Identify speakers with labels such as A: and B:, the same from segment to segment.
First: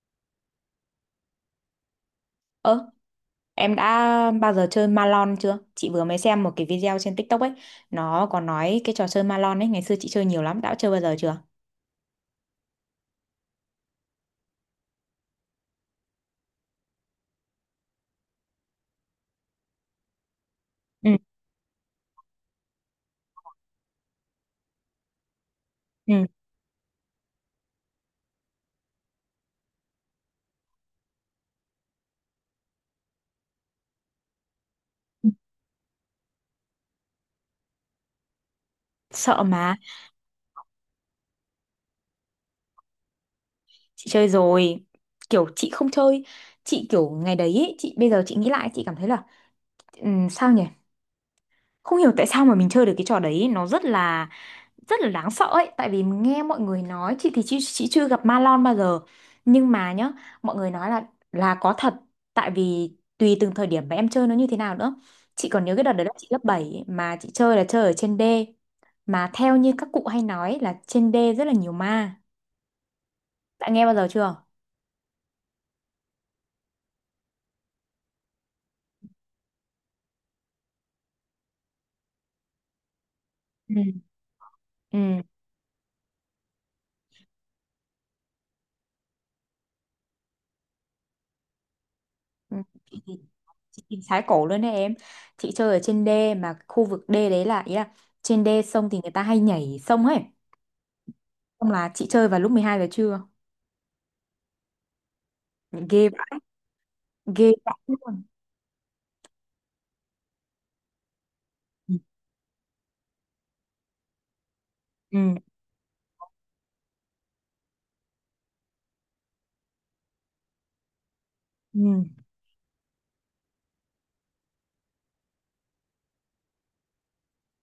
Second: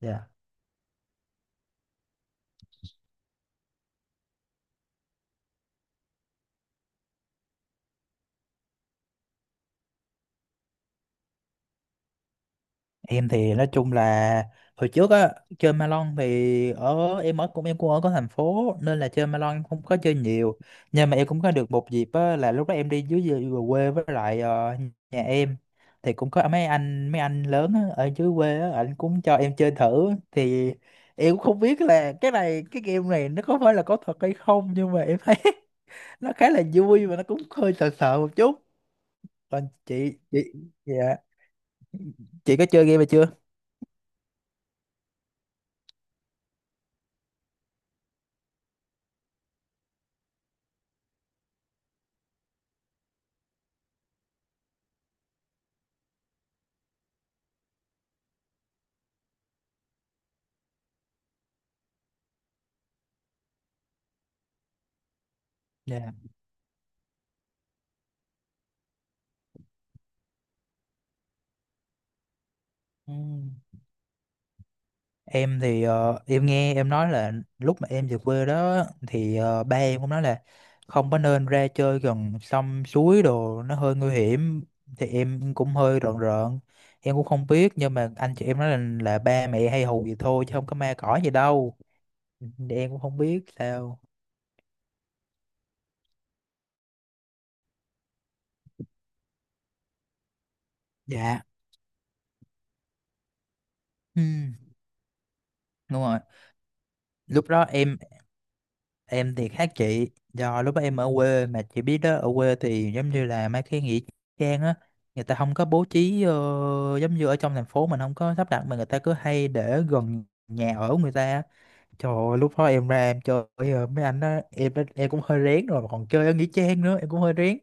A: Dạ.
B: Ơ, em đã bao giờ chơi Malon chưa? Chị vừa mới xem một cái video trên TikTok ấy, nó có nói cái trò chơi Malon ấy, ngày xưa chị chơi nhiều lắm, đã chơi bao giờ chưa?
A: Em thì nói chung là hồi trước á chơi Malon thì ở em ở cũng em cũng ở có thành phố nên là chơi Malon em không có chơi nhiều,
B: Ừ,
A: nhưng mà em cũng có được một dịp á, là lúc đó em đi dưới dưới về quê, với lại nhà em thì
B: ừ.
A: cũng có mấy anh lớn á, ở dưới quê á anh cũng cho em chơi thử thì em cũng không biết là cái game này nó có phải là có thật hay không, nhưng mà em thấy nó khá là vui và nó cũng hơi sợ sợ một chút.
B: Sợ
A: Còn
B: mà,
A: chị dạ, chị có chơi game này chưa?
B: chị chơi rồi, kiểu chị không chơi, chị kiểu ngày đấy ấy, chị bây giờ chị nghĩ lại chị cảm thấy là sao nhỉ? Không hiểu tại sao mà mình chơi được cái trò đấy, nó rất là đáng sợ ấy, tại vì mình nghe mọi người nói. Chị thì chị chưa gặp ma lon bao giờ, nhưng mà nhá, mọi người nói là có thật, tại vì tùy từng thời điểm mà em chơi nó như thế nào nữa. Chị còn nhớ cái đợt
A: Dạ.
B: đấy là chị lớp 7 mà chị chơi là chơi ở trên đê, mà theo như các cụ hay nói là trên đê rất là nhiều ma.
A: Ừ.
B: Đã nghe bao giờ chưa?
A: Em thì em nghe em nói là lúc mà em về quê đó thì ba em cũng nói là không có nên ra chơi gần sông suối đồ,
B: Ừ.
A: nó hơi nguy hiểm, thì
B: Ừ.
A: em cũng hơi rợn rợn. Em cũng không biết, nhưng mà anh chị em nói là ba mẹ hay hù vậy thôi chứ không có ma cỏ gì đâu.
B: Ừ.
A: Thì em cũng
B: chị
A: không
B: thì-
A: biết
B: chị
A: sao.
B: thì sái cổ luôn đấy em. Chị chơi ở trên đê mà khu vực đê đấy là, ý là trên đê sông thì người ta hay nhảy sông ấy,
A: Dạ.
B: xong là chị chơi vào lúc 12 giờ trưa.
A: Ừ, đúng
B: Ghê.
A: rồi.
B: Ghê
A: Lúc đó
B: dã luôn.
A: em thì khác chị, do lúc đó em ở quê. Mà chị
B: Ừ.
A: biết đó, ở quê thì giống như là mấy cái nghĩa trang á, người
B: Ừ.
A: ta không có bố trí giống như ở trong thành phố, mình không có sắp đặt, mà người ta cứ hay để gần nhà ở của người ta á.
B: Ừ.
A: Trời ơi, lúc đó em ra em chơi mấy anh đó, em cũng hơi rén rồi, mà còn chơi ở nghĩa trang nữa, em cũng hơi rén.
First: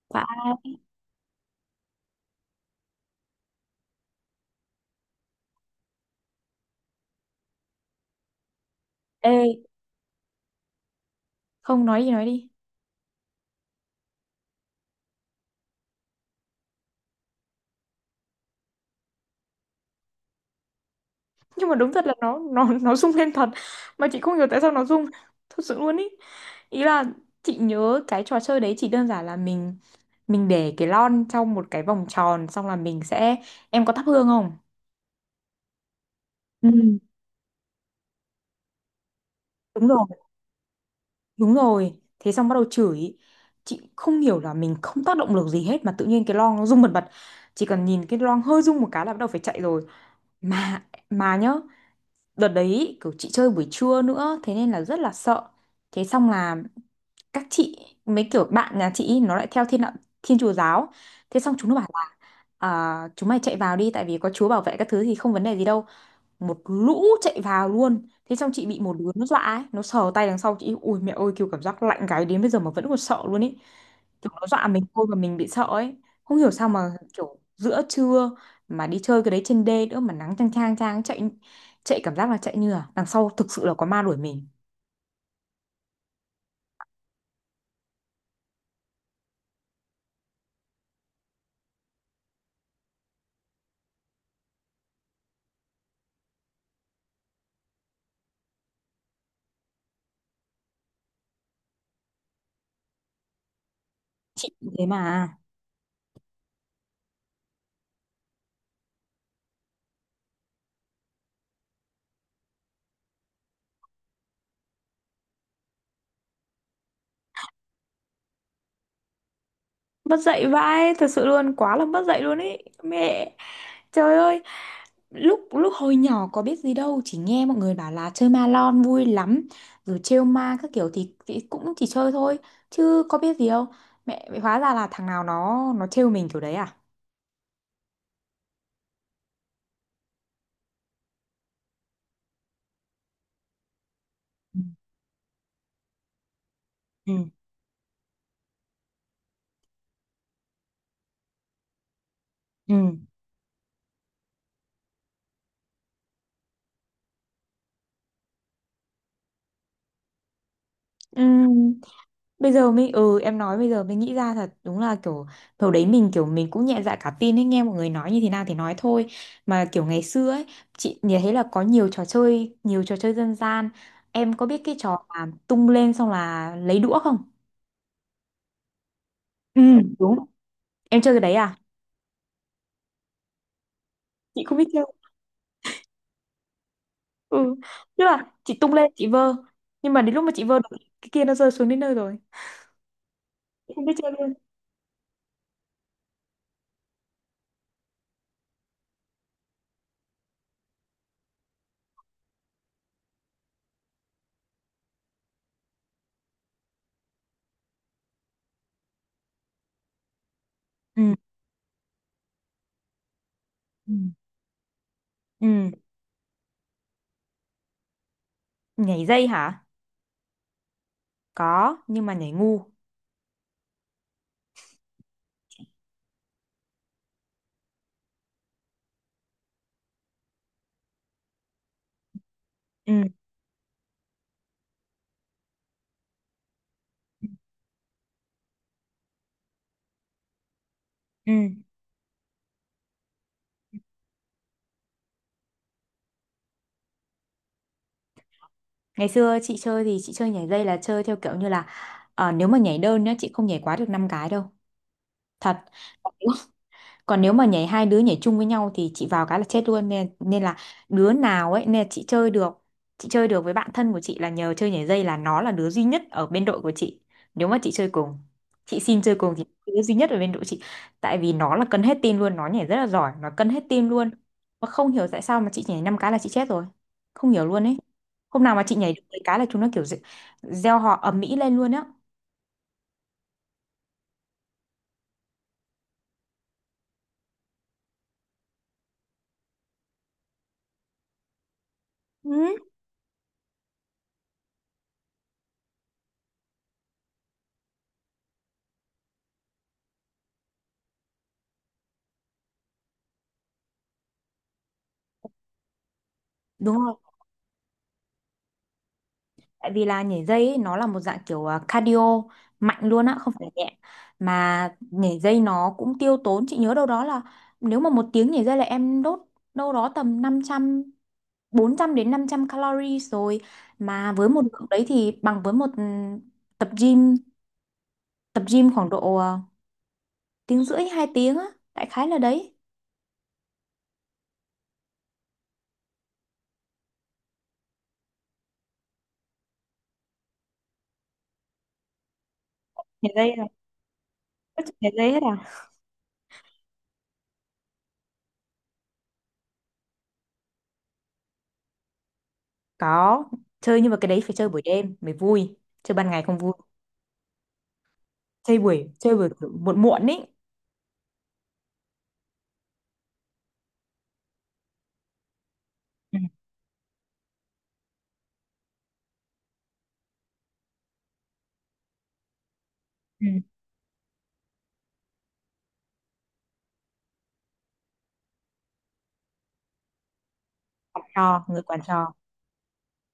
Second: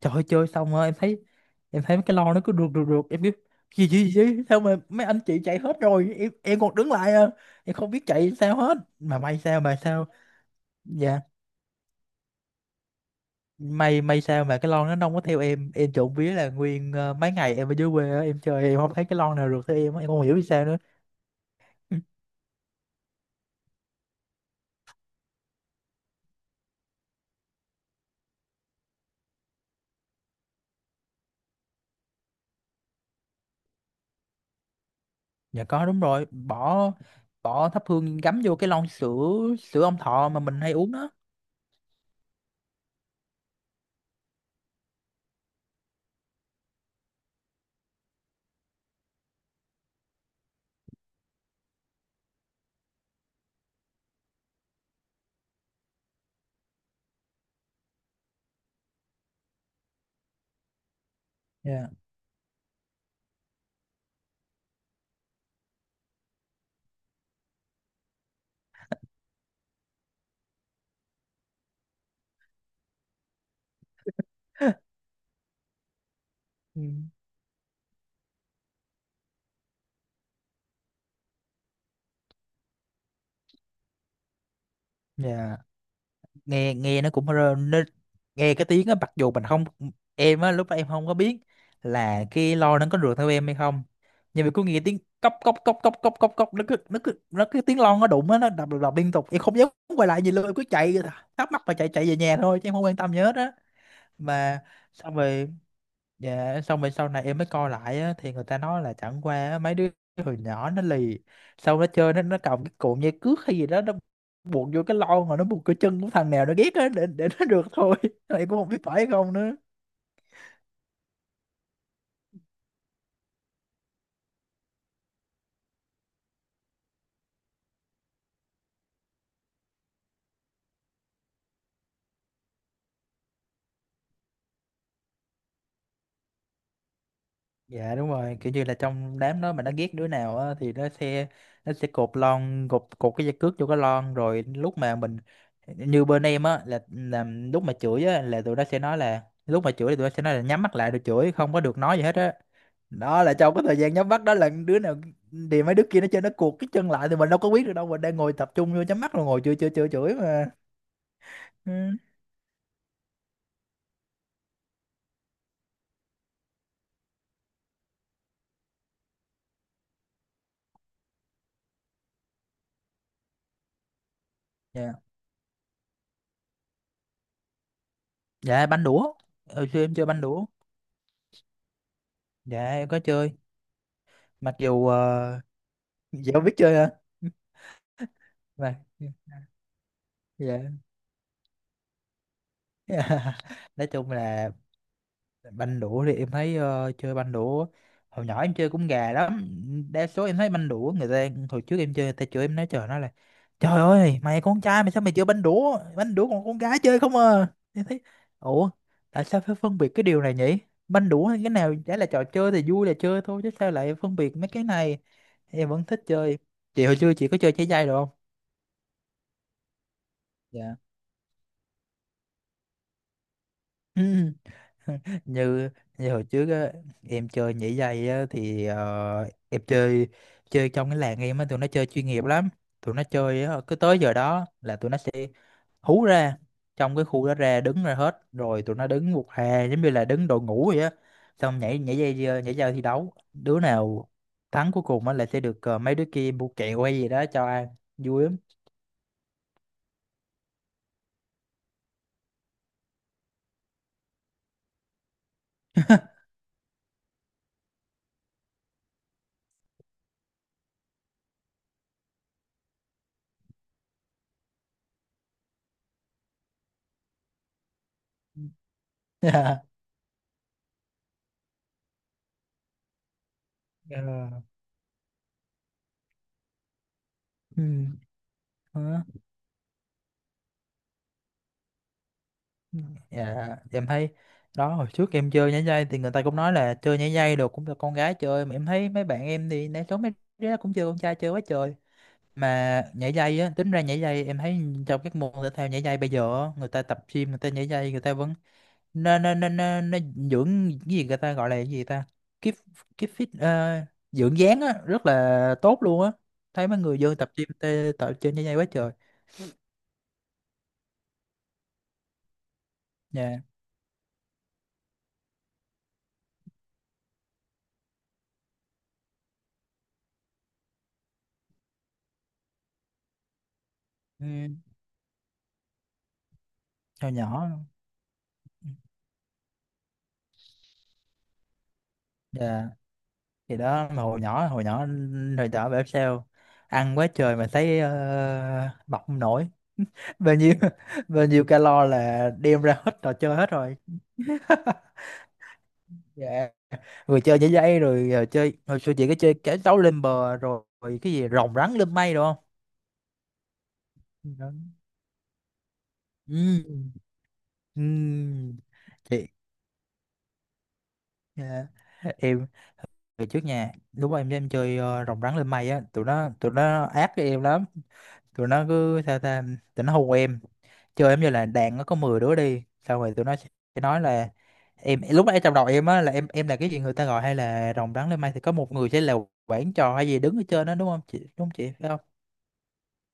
A: Trời ơi,
B: Quả
A: chơi xong rồi em thấy mấy cái lon nó cứ rượt rượt rượt. Em cứ gì gì gì, sao mà mấy anh chị chạy hết rồi, em còn đứng lại à? Em không biết chạy sao hết. Mà
B: ê,
A: may sao mà sao Dạ,
B: không nói gì nói đi.
A: may sao mà cái lon nó không có theo em. Em trộm vía là nguyên mấy ngày em ở dưới quê á, em chơi em không thấy cái lon nào được theo em á, em không hiểu vì sao nữa.
B: Nhưng mà đúng thật là nó rung lên thật, mà chị không hiểu tại sao nó rung, thật sự luôn ý. Ý là chị nhớ cái trò chơi đấy chỉ đơn giản là mình để cái lon trong một cái vòng tròn, xong là mình sẽ, em có thắp hương không?
A: Dạ có, đúng rồi,
B: Ừ.
A: bỏ bỏ thắp hương gắm vô cái lon sữa sữa
B: Đúng
A: Ông
B: rồi.
A: Thọ mà mình hay uống đó.
B: Đúng rồi, thế xong bắt đầu chửi. Chị không hiểu là mình không tác động được gì hết mà tự nhiên cái lon nó rung bần bật, chỉ cần nhìn cái lon hơi rung một cái là bắt đầu phải chạy rồi. Mà mà nhá, đợt đấy kiểu chị chơi buổi trưa nữa thế nên là rất là sợ. Thế xong là các chị, mấy kiểu bạn nhà chị ý, nó lại theo thiên đạo, thiên chúa giáo. Thế xong chúng nó bảo
A: Dạ.
B: là à, chúng mày chạy vào đi, tại vì có chúa bảo vệ các thứ thì không vấn đề gì đâu. Một lũ chạy vào luôn, thế xong chị bị một đứa nó dọa ấy, nó sờ tay đằng sau chị, ui mẹ ơi, kiểu cảm giác lạnh gáy đến bây giờ mà vẫn còn sợ luôn ấy. Kiểu nó dọa mình thôi mà mình bị sợ ấy. Không hiểu sao
A: Ừ.
B: mà kiểu giữa trưa mà đi chơi cái đấy trên đê nữa mà nắng chang chang chang. Chạy, chạy cảm giác là chạy như là đằng sau thực sự là có ma đuổi mình.
A: Dạ, nghe nghe nó cũng nó, nghe cái tiếng á, mặc dù mình không. Em á lúc đó em không có biết là cái lo nó có rượt theo em hay không, nhưng mà cứ nghe tiếng cốc cốc cốc cốc cốc cốc cốc, nó cứ tiếng lon nó đụng á, nó đập đập đập liên tục, em không dám quay lại gì luôn, em cứ chạy thắc mắc và chạy chạy về nhà thôi chứ em không quan tâm gì hết á.
B: Chị
A: Mà
B: cũng thế
A: xong
B: mà.
A: rồi. Dạ, xong rồi sau này em mới coi lại á, thì người ta nói là chẳng qua á, mấy đứa hồi nhỏ nó lì, xong nó chơi, nó cầm cái cụm dây cước hay gì đó, nó buộc vô cái lon, rồi nó buộc cái chân của thằng nào nó ghét á, để nó được thôi. Em cũng không biết phải không nữa.
B: Mất dạy vãi, thật sự luôn, quá là mất dạy luôn ý. Mẹ. Trời ơi. Lúc lúc hồi nhỏ có biết gì đâu, chỉ nghe mọi người bảo là chơi ma lon vui lắm, rồi trêu ma các kiểu thì, cũng chỉ chơi thôi, chứ có biết gì đâu. Mẹ mẹ hóa ra là thằng nào nó trêu mình kiểu đấy à.
A: Dạ, đúng rồi, kiểu như là trong đám đó mà nó ghét đứa nào á, thì nó sẽ, nó sẽ cột lon cột cột cái dây cước vô cái lon, rồi lúc mà mình, như bên em á là,
B: Ừ.
A: là lúc mà chửi á là tụi nó sẽ nói là lúc mà chửi thì tụi nó sẽ nói là nhắm mắt lại rồi chửi, không có được nói gì hết á.
B: Ừ.
A: Đó là trong cái thời gian nhắm mắt đó là đứa nào thì mấy đứa kia nó chơi, nó cuột cái chân lại thì mình đâu có biết được đâu, mình đang ngồi tập trung vô nhắm mắt rồi ngồi chơi chơi chơi chửi mà.
B: Ừ. Ừ.
A: Ừ.
B: Bây giờ mình, ừ, em nói bây giờ mình nghĩ ra thật đúng là kiểu hồi đấy mình kiểu mình cũng nhẹ dạ cả tin ấy, nghe mọi người nói như thế nào thì nói thôi. Mà kiểu ngày xưa ấy, chị nhìn thấy là có nhiều trò chơi dân gian. Em có biết cái
A: Dạ,
B: trò mà tung lên xong là lấy đũa không?
A: dạ, banh đũa.
B: Ừ.
A: Hồi xưa em chơi
B: Đúng.
A: banh đũa.
B: Em chơi cái đấy à?
A: Dạ, em có chơi,
B: Chị
A: mặc
B: không biết chơi.
A: dù dạ, không biết chơi hả?
B: Ừ, tức là chị tung
A: Mà
B: lên chị vơ, nhưng mà đến lúc mà chị vơ
A: dạ.
B: được cái kia nó rơi xuống đến nơi rồi. Chị không
A: Nói
B: biết chơi
A: chung
B: luôn.
A: là banh đũa thì em thấy, chơi banh đũa hồi nhỏ em chơi cũng gà lắm. Đa số em thấy banh đũa, người ta hồi trước em chơi, người ta chửi em, nói trời, nó là trời ơi, mày con trai mày sao mày chơi banh đũa? Banh đũa còn con gái chơi không à? Em thấy, ủa, tại sao phải phân biệt cái điều này nhỉ? Banh
B: Ừ.
A: đũa hay cái nào chả là trò chơi, thì vui là chơi thôi chứ sao
B: Ừ.
A: lại phân biệt mấy cái này. Em
B: Ừ.
A: vẫn thích chơi. Chị hồi xưa chị có chơi trái dây được không?
B: Nhảy dây hả?
A: Dạ.
B: Có, nhưng mà nhảy ngu.
A: Ừ. như như hồi trước á, em chơi nhảy dây á, thì em chơi chơi trong cái làng em á, tụi nó chơi chuyên nghiệp lắm. Tụi
B: Ừ.
A: nó chơi á, cứ tới giờ đó là tụi nó sẽ hú ra, trong cái khu đó ra đứng ra hết rồi, tụi nó đứng một hè giống như là đứng đội ngũ vậy á,
B: Ừ.
A: xong nhảy nhảy dây, nhảy dây thi đấu, đứa nào thắng cuối cùng á là sẽ được mấy đứa kia mua kẹo hay gì đó cho ăn, vui lắm.
B: Ngày xưa chị chơi thì chị chơi nhảy dây là chơi theo kiểu như là nếu mà nhảy đơn nhá chị không nhảy quá được 5 cái đâu. Thật. Còn nếu mà nhảy hai đứa nhảy chung với nhau thì chị vào cái là chết luôn, nên nên là đứa nào ấy, nên là chị chơi được. Chị chơi được với bạn thân của chị là nhờ chơi nhảy dây, là nó là đứa duy nhất ở bên đội của chị, nếu mà chị chơi cùng, chị xin chơi cùng thì
A: Yeah.
B: đứa duy nhất ở bên đội chị, tại vì nó là cân hết tim luôn, nó nhảy rất là giỏi, nó cân hết tim luôn.
A: Ờ.
B: Mà không hiểu tại sao mà chị nhảy năm cái là chị chết rồi, không hiểu luôn ấy.
A: Ừ.
B: Hôm nào mà chị nhảy được
A: Đó.
B: mấy cái là chúng nó kiểu gieo họ ầm ĩ lên luôn á.
A: Dạ, em thấy đó, hồi trước em chơi nhảy dây thì người ta cũng nói là chơi nhảy dây đồ cũng là con gái chơi, mà em thấy mấy bạn em thì né số, mấy đứa cũng chơi, con trai chơi quá trời.
B: Ừ.
A: Mà nhảy dây á, tính ra nhảy dây em thấy, trong các môn thể thao nhảy dây bây giờ á, người ta tập gym người ta nhảy dây, người ta vẫn, nên nên nên nên nên dưỡng, cái gì người ta gọi là, cái gì ta, keep keep fit, dưỡng dáng á, rất là tốt luôn á. Thấy
B: Đúng
A: mấy
B: rồi,
A: người dân tập gym tập chơi nhảy dây quá trời.
B: tại vì là nhảy dây ấy, nó là một dạng kiểu cardio, mạnh luôn á không
A: Dạ.
B: phải nhẹ. Mà nhảy dây nó cũng tiêu tốn, chị nhớ đâu đó là nếu mà 1 tiếng nhảy dây là em đốt đâu đó tầm năm trăm 400 đến 500 calories rồi. Mà với một
A: Ừ,
B: lượng đấy thì bằng với một tập
A: hồi
B: gym,
A: nhỏ.
B: tập gym khoảng độ 1 tiếng rưỡi 2 tiếng á, đại khái là đấy.
A: Dạ, thì đó, mà hồi nhỏ bảo sao ăn quá trời mà thấy mập không nổi. Bao nhiêu. Bao nhiêu calo là đem ra hết
B: Nhảy
A: trò
B: dây
A: chơi
B: là
A: hết rồi.
B: có chụp nhảy dây hết à?
A: Dạ, vừa chơi nhảy dây rồi, chơi hồi xưa chị có chơi cái đấu lên bờ rồi cái gì rồng rắn lên mây đúng không?
B: Có chơi nhưng mà cái đấy phải chơi
A: Đó.
B: buổi đêm mới vui, chơi ban ngày không vui.
A: Ừ. Ừ.
B: Chơi
A: Chị.
B: buổi muộn muộn ý.
A: Dạ. Em về trước nhà lúc mà em chơi rồng rắn lên mây á, tụi
B: Ừ.
A: nó tụi nó ác với em lắm. Tụi nó cứ sao ta, tụi nó hù em, chơi em như là đàn, nó có 10 đứa đi, xong rồi tụi
B: Ừ.
A: nó sẽ nói là, em lúc nãy trong đầu em á là em là cái gì người ta gọi hay là rồng rắn lên mây thì có một người sẽ là quản trò hay gì đứng ở trên đó đúng không chị, đúng
B: Cho
A: không
B: người
A: chị?
B: quản
A: Phải không?
B: trò.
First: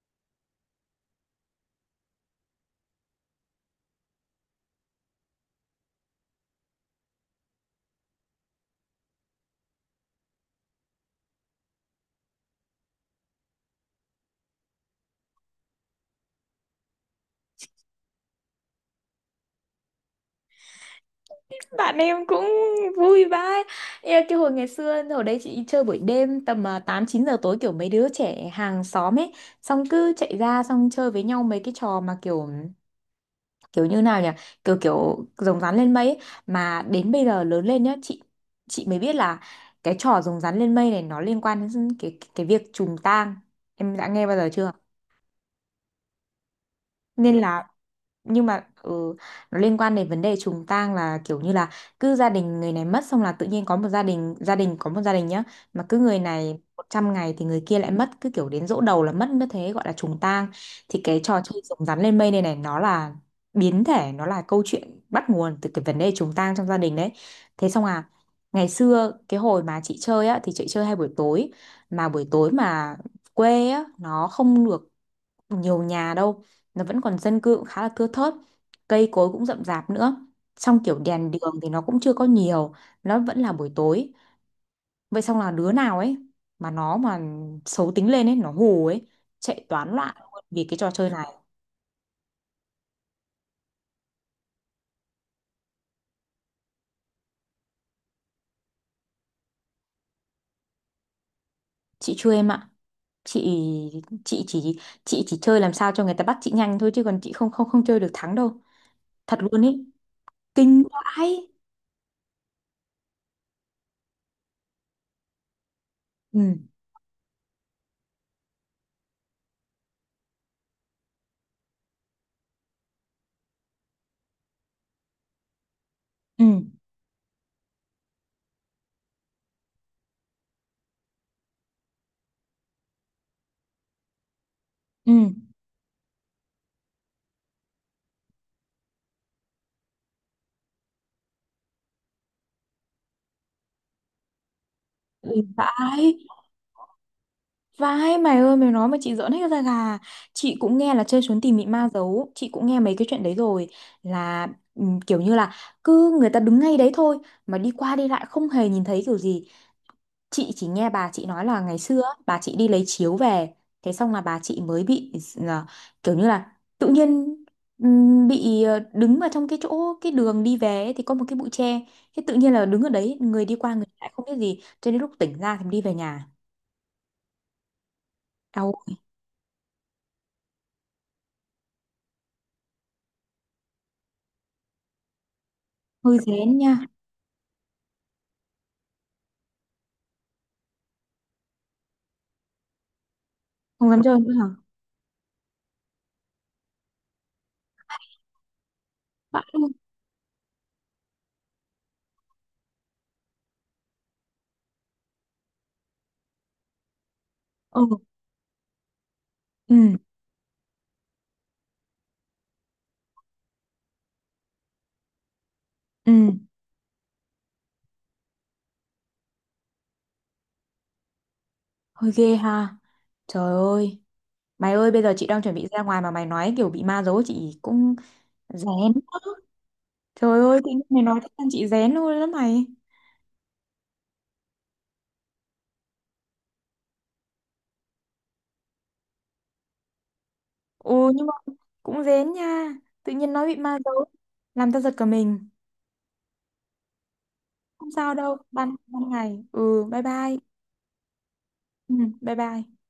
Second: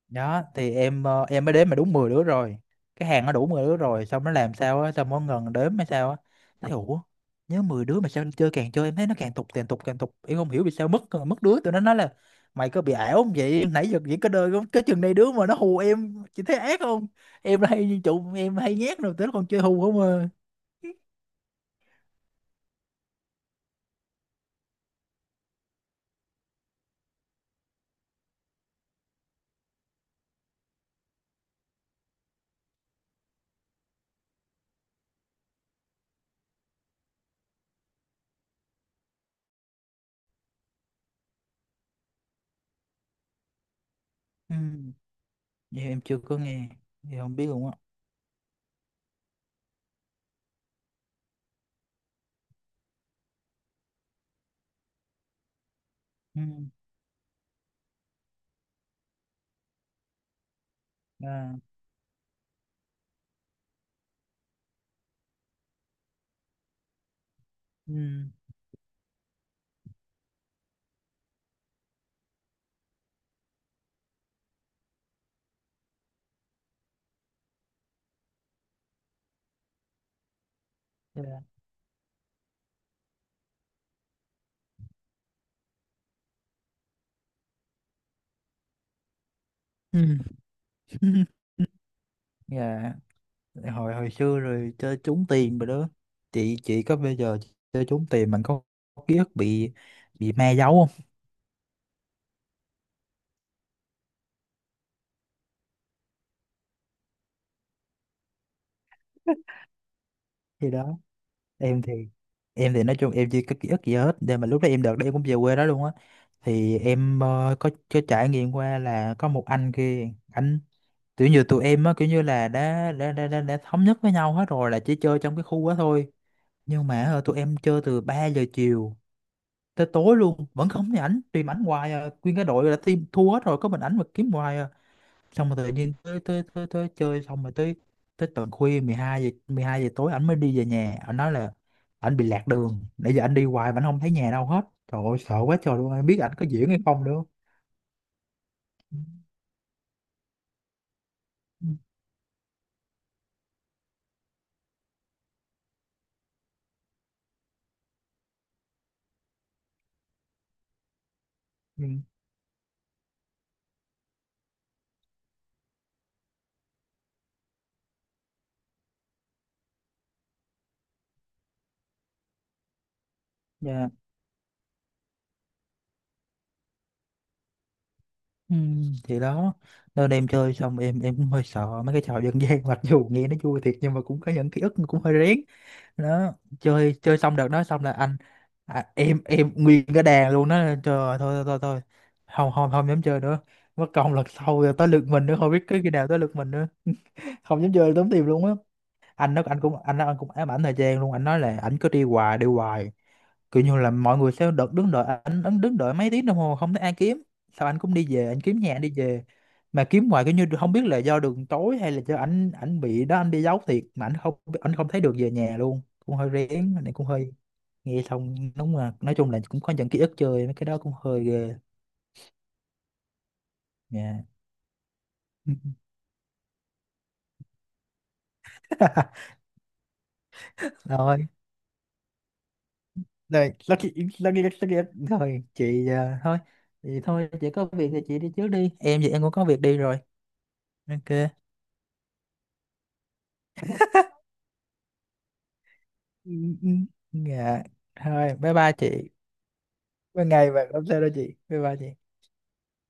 A: Đó thì em, em mới đếm mà đúng 10 đứa rồi. Cái hàng nó đủ 10 đứa rồi, xong nó làm sao á, xong nó ngần đếm hay sao á, thấy ủa, nhớ 10 đứa mà sao chơi, càng chơi em thấy nó càng tục càng tục càng tục, em không hiểu vì sao mất mất đứa. Tụi nó nói là mày có bị ảo không vậy, nãy giờ chỉ có đời cái chừng này đứa, mà nó hù em, chị thấy ác không? Em là hay như trụ, em hay nhát rồi tới còn chơi hù không à?
B: Bạn em cũng vui vãi. Ê, cái hồi ngày xưa hồi đấy chị đi chơi buổi đêm tầm 8 9 giờ tối, kiểu mấy đứa trẻ hàng xóm ấy, xong cứ chạy ra xong chơi với nhau mấy cái trò mà kiểu, kiểu như nào nhỉ, kiểu kiểu rồng rắn lên mây ấy. Mà đến bây giờ lớn lên nhá, chị mới biết là cái trò rồng rắn lên mây này nó liên quan đến cái việc trùng tang. Em đã nghe bao giờ
A: Ừ.
B: chưa?
A: Vậy em chưa có nghe thì không
B: Nên
A: biết
B: là,
A: luôn á.
B: nhưng mà nó liên quan đến vấn đề trùng tang, là kiểu như là cứ gia đình người này mất xong là tự nhiên có một gia đình, có một gia đình nhá, mà cứ người
A: Ừ.
B: này 100 ngày thì người kia lại mất, cứ kiểu đến giỗ đầu là mất, như thế gọi là trùng tang. Thì cái trò
A: À.
B: chơi rồng rắn lên mây này này nó là biến thể, nó là câu chuyện bắt nguồn từ cái vấn đề trùng tang trong gia đình đấy. Thế xong
A: Ừ.
B: à, ngày xưa cái hồi mà chị chơi á thì chị chơi hay buổi tối. Mà buổi tối mà quê á nó không được nhiều nhà đâu, nó vẫn còn dân cư cũng khá là thưa thớt, cây cối cũng rậm rạp nữa, xong kiểu đèn đường
A: Dạ.
B: thì nó cũng chưa có nhiều, nó vẫn là buổi tối. Vậy xong là đứa nào ấy, mà nó xấu tính lên ấy nó hù ấy, chạy toán loạn
A: Ừ.
B: luôn vì cái trò chơi này.
A: Dạ. hồi hồi xưa rồi chơi trúng tiền rồi đó. Chị có bây giờ, chơi trúng tiền mình có ký ức bị ma giấu không?
B: Chị chưa em ạ. Chị chị chỉ chị chỉ chơi làm sao cho người ta bắt chị nhanh thôi, chứ còn chị không không không chơi được thắng đâu, thật luôn ấy.
A: Thì
B: Kinh
A: đó,
B: vãi.
A: em thì em thì nói chung em chưa có ký ức gì hết, nhưng mà lúc đó em, đợt đó em cũng về quê đó luôn á,
B: Ừ.
A: thì em có trải nghiệm qua là có một anh kia anh, kiểu như tụi em á, kiểu như là đã thống nhất với nhau hết rồi là chỉ chơi trong cái khu đó thôi,
B: Ừ.
A: nhưng mà tụi em chơi từ 3 giờ chiều tới tối luôn, vẫn không thấy ảnh, tìm ảnh hoài à. Nguyên cái đội là team thua hết rồi có mình ảnh mà kiếm hoài à.
B: Ừ.
A: Xong rồi tự nhiên tới, tới chơi xong rồi, tới tới tận khuya 12 giờ, tối ảnh mới đi về nhà, ảnh nói là ảnh bị lạc đường, nãy giờ ảnh đi hoài mà ảnh không thấy nhà đâu hết. Trời ơi, sợ
B: Kinh
A: quá trời luôn, ai
B: vãi.
A: biết ảnh có diễn hay không nữa.
B: Vãi mày ơi, mày nói mà chị giỡn hết da gà. Chị cũng nghe là chơi trốn tìm bị
A: Ừ.
B: ma giấu, chị cũng nghe mấy cái chuyện đấy rồi. Là kiểu như là cứ người ta đứng ngay đấy thôi mà đi qua đi lại không hề nhìn thấy kiểu gì. Chị chỉ nghe bà chị nói là ngày
A: Ừ.
B: xưa á, bà chị đi lấy chiếu về, thế xong là bà chị mới bị là, kiểu như là tự nhiên bị đứng vào trong cái chỗ cái đường đi về ấy, thì có một cái bụi tre, thế tự nhiên là đứng ở đấy, người đi qua người
A: Dạ.
B: lại không biết gì cho đến lúc tỉnh ra thì đi về nhà.
A: Ừ.
B: Đau.
A: Thì đó, nên em chơi xong, em cũng hơi sợ mấy cái trò dân gian, mặc dù nghe nó vui thiệt nhưng mà cũng có những ký ức cũng hơi rén.
B: Hơi
A: Đó,
B: rén nha.
A: chơi chơi xong đợt đó, xong là anh, à, em nguyên cái đàn luôn đó. Trời ơi, thôi thôi thôi thôi. Không, không, không dám chơi nữa, mất
B: Không dám
A: công
B: chơi
A: lần
B: nữa hả?
A: sau rồi tới lượt mình nữa, không biết cái khi nào tới lượt mình nữa. Không dám chơi, tốn tiền luôn á. anh nó
B: Vãi
A: anh
B: luôn.
A: cũng anh nó anh cũng ám ảnh thời gian luôn, anh nói là ảnh cứ đi hoài đi hoài, kiểu như là mọi người sẽ đợt đứng đợi anh đứng đợi mấy tiếng đồng hồ không thấy ai kiếm, sao anh
B: Ừ.
A: cũng đi về, anh kiếm nhà anh đi về mà
B: Ừ.
A: kiếm hoài, kiểu như không biết là do đường tối hay là do ảnh ảnh bị đó, anh đi giấu thiệt mà anh không thấy được về nhà luôn, cũng hơi
B: Ừ.
A: rén này, cũng hơi nghe xong, đúng là nói chung là cũng có những ký ức chơi mấy cái đó cũng hơi ghê
B: Hơi ghê ha. Trời ơi.
A: nha.
B: Mày ơi, bây giờ chị đang chuẩn bị ra ngoài mà mày nói kiểu bị ma giấu, chị cũng rén quá. Trời ơi, tự nhiên mày nói
A: Rồi.
B: thế làm chị rén luôn đó mày.
A: Đây, lát kia, lát kia, lát kia. Thôi, chị à, thôi. Thì thôi, chị có việc thì chị đi trước đi. Em thì em cũng có việc đi rồi.
B: Ồ, nhưng
A: Ok.
B: mà cũng rén nha, tự nhiên nói bị ma giấu làm tao giật cả mình.
A: Ừ, ừ. Dạ.
B: Không sao
A: Thôi,
B: đâu,
A: bye bye
B: ban
A: chị.
B: ban ngày. Ừ, bye
A: Bye
B: bye.
A: ngày và không sao đâu chị. Bye bye chị.
B: Ừ, bye bye.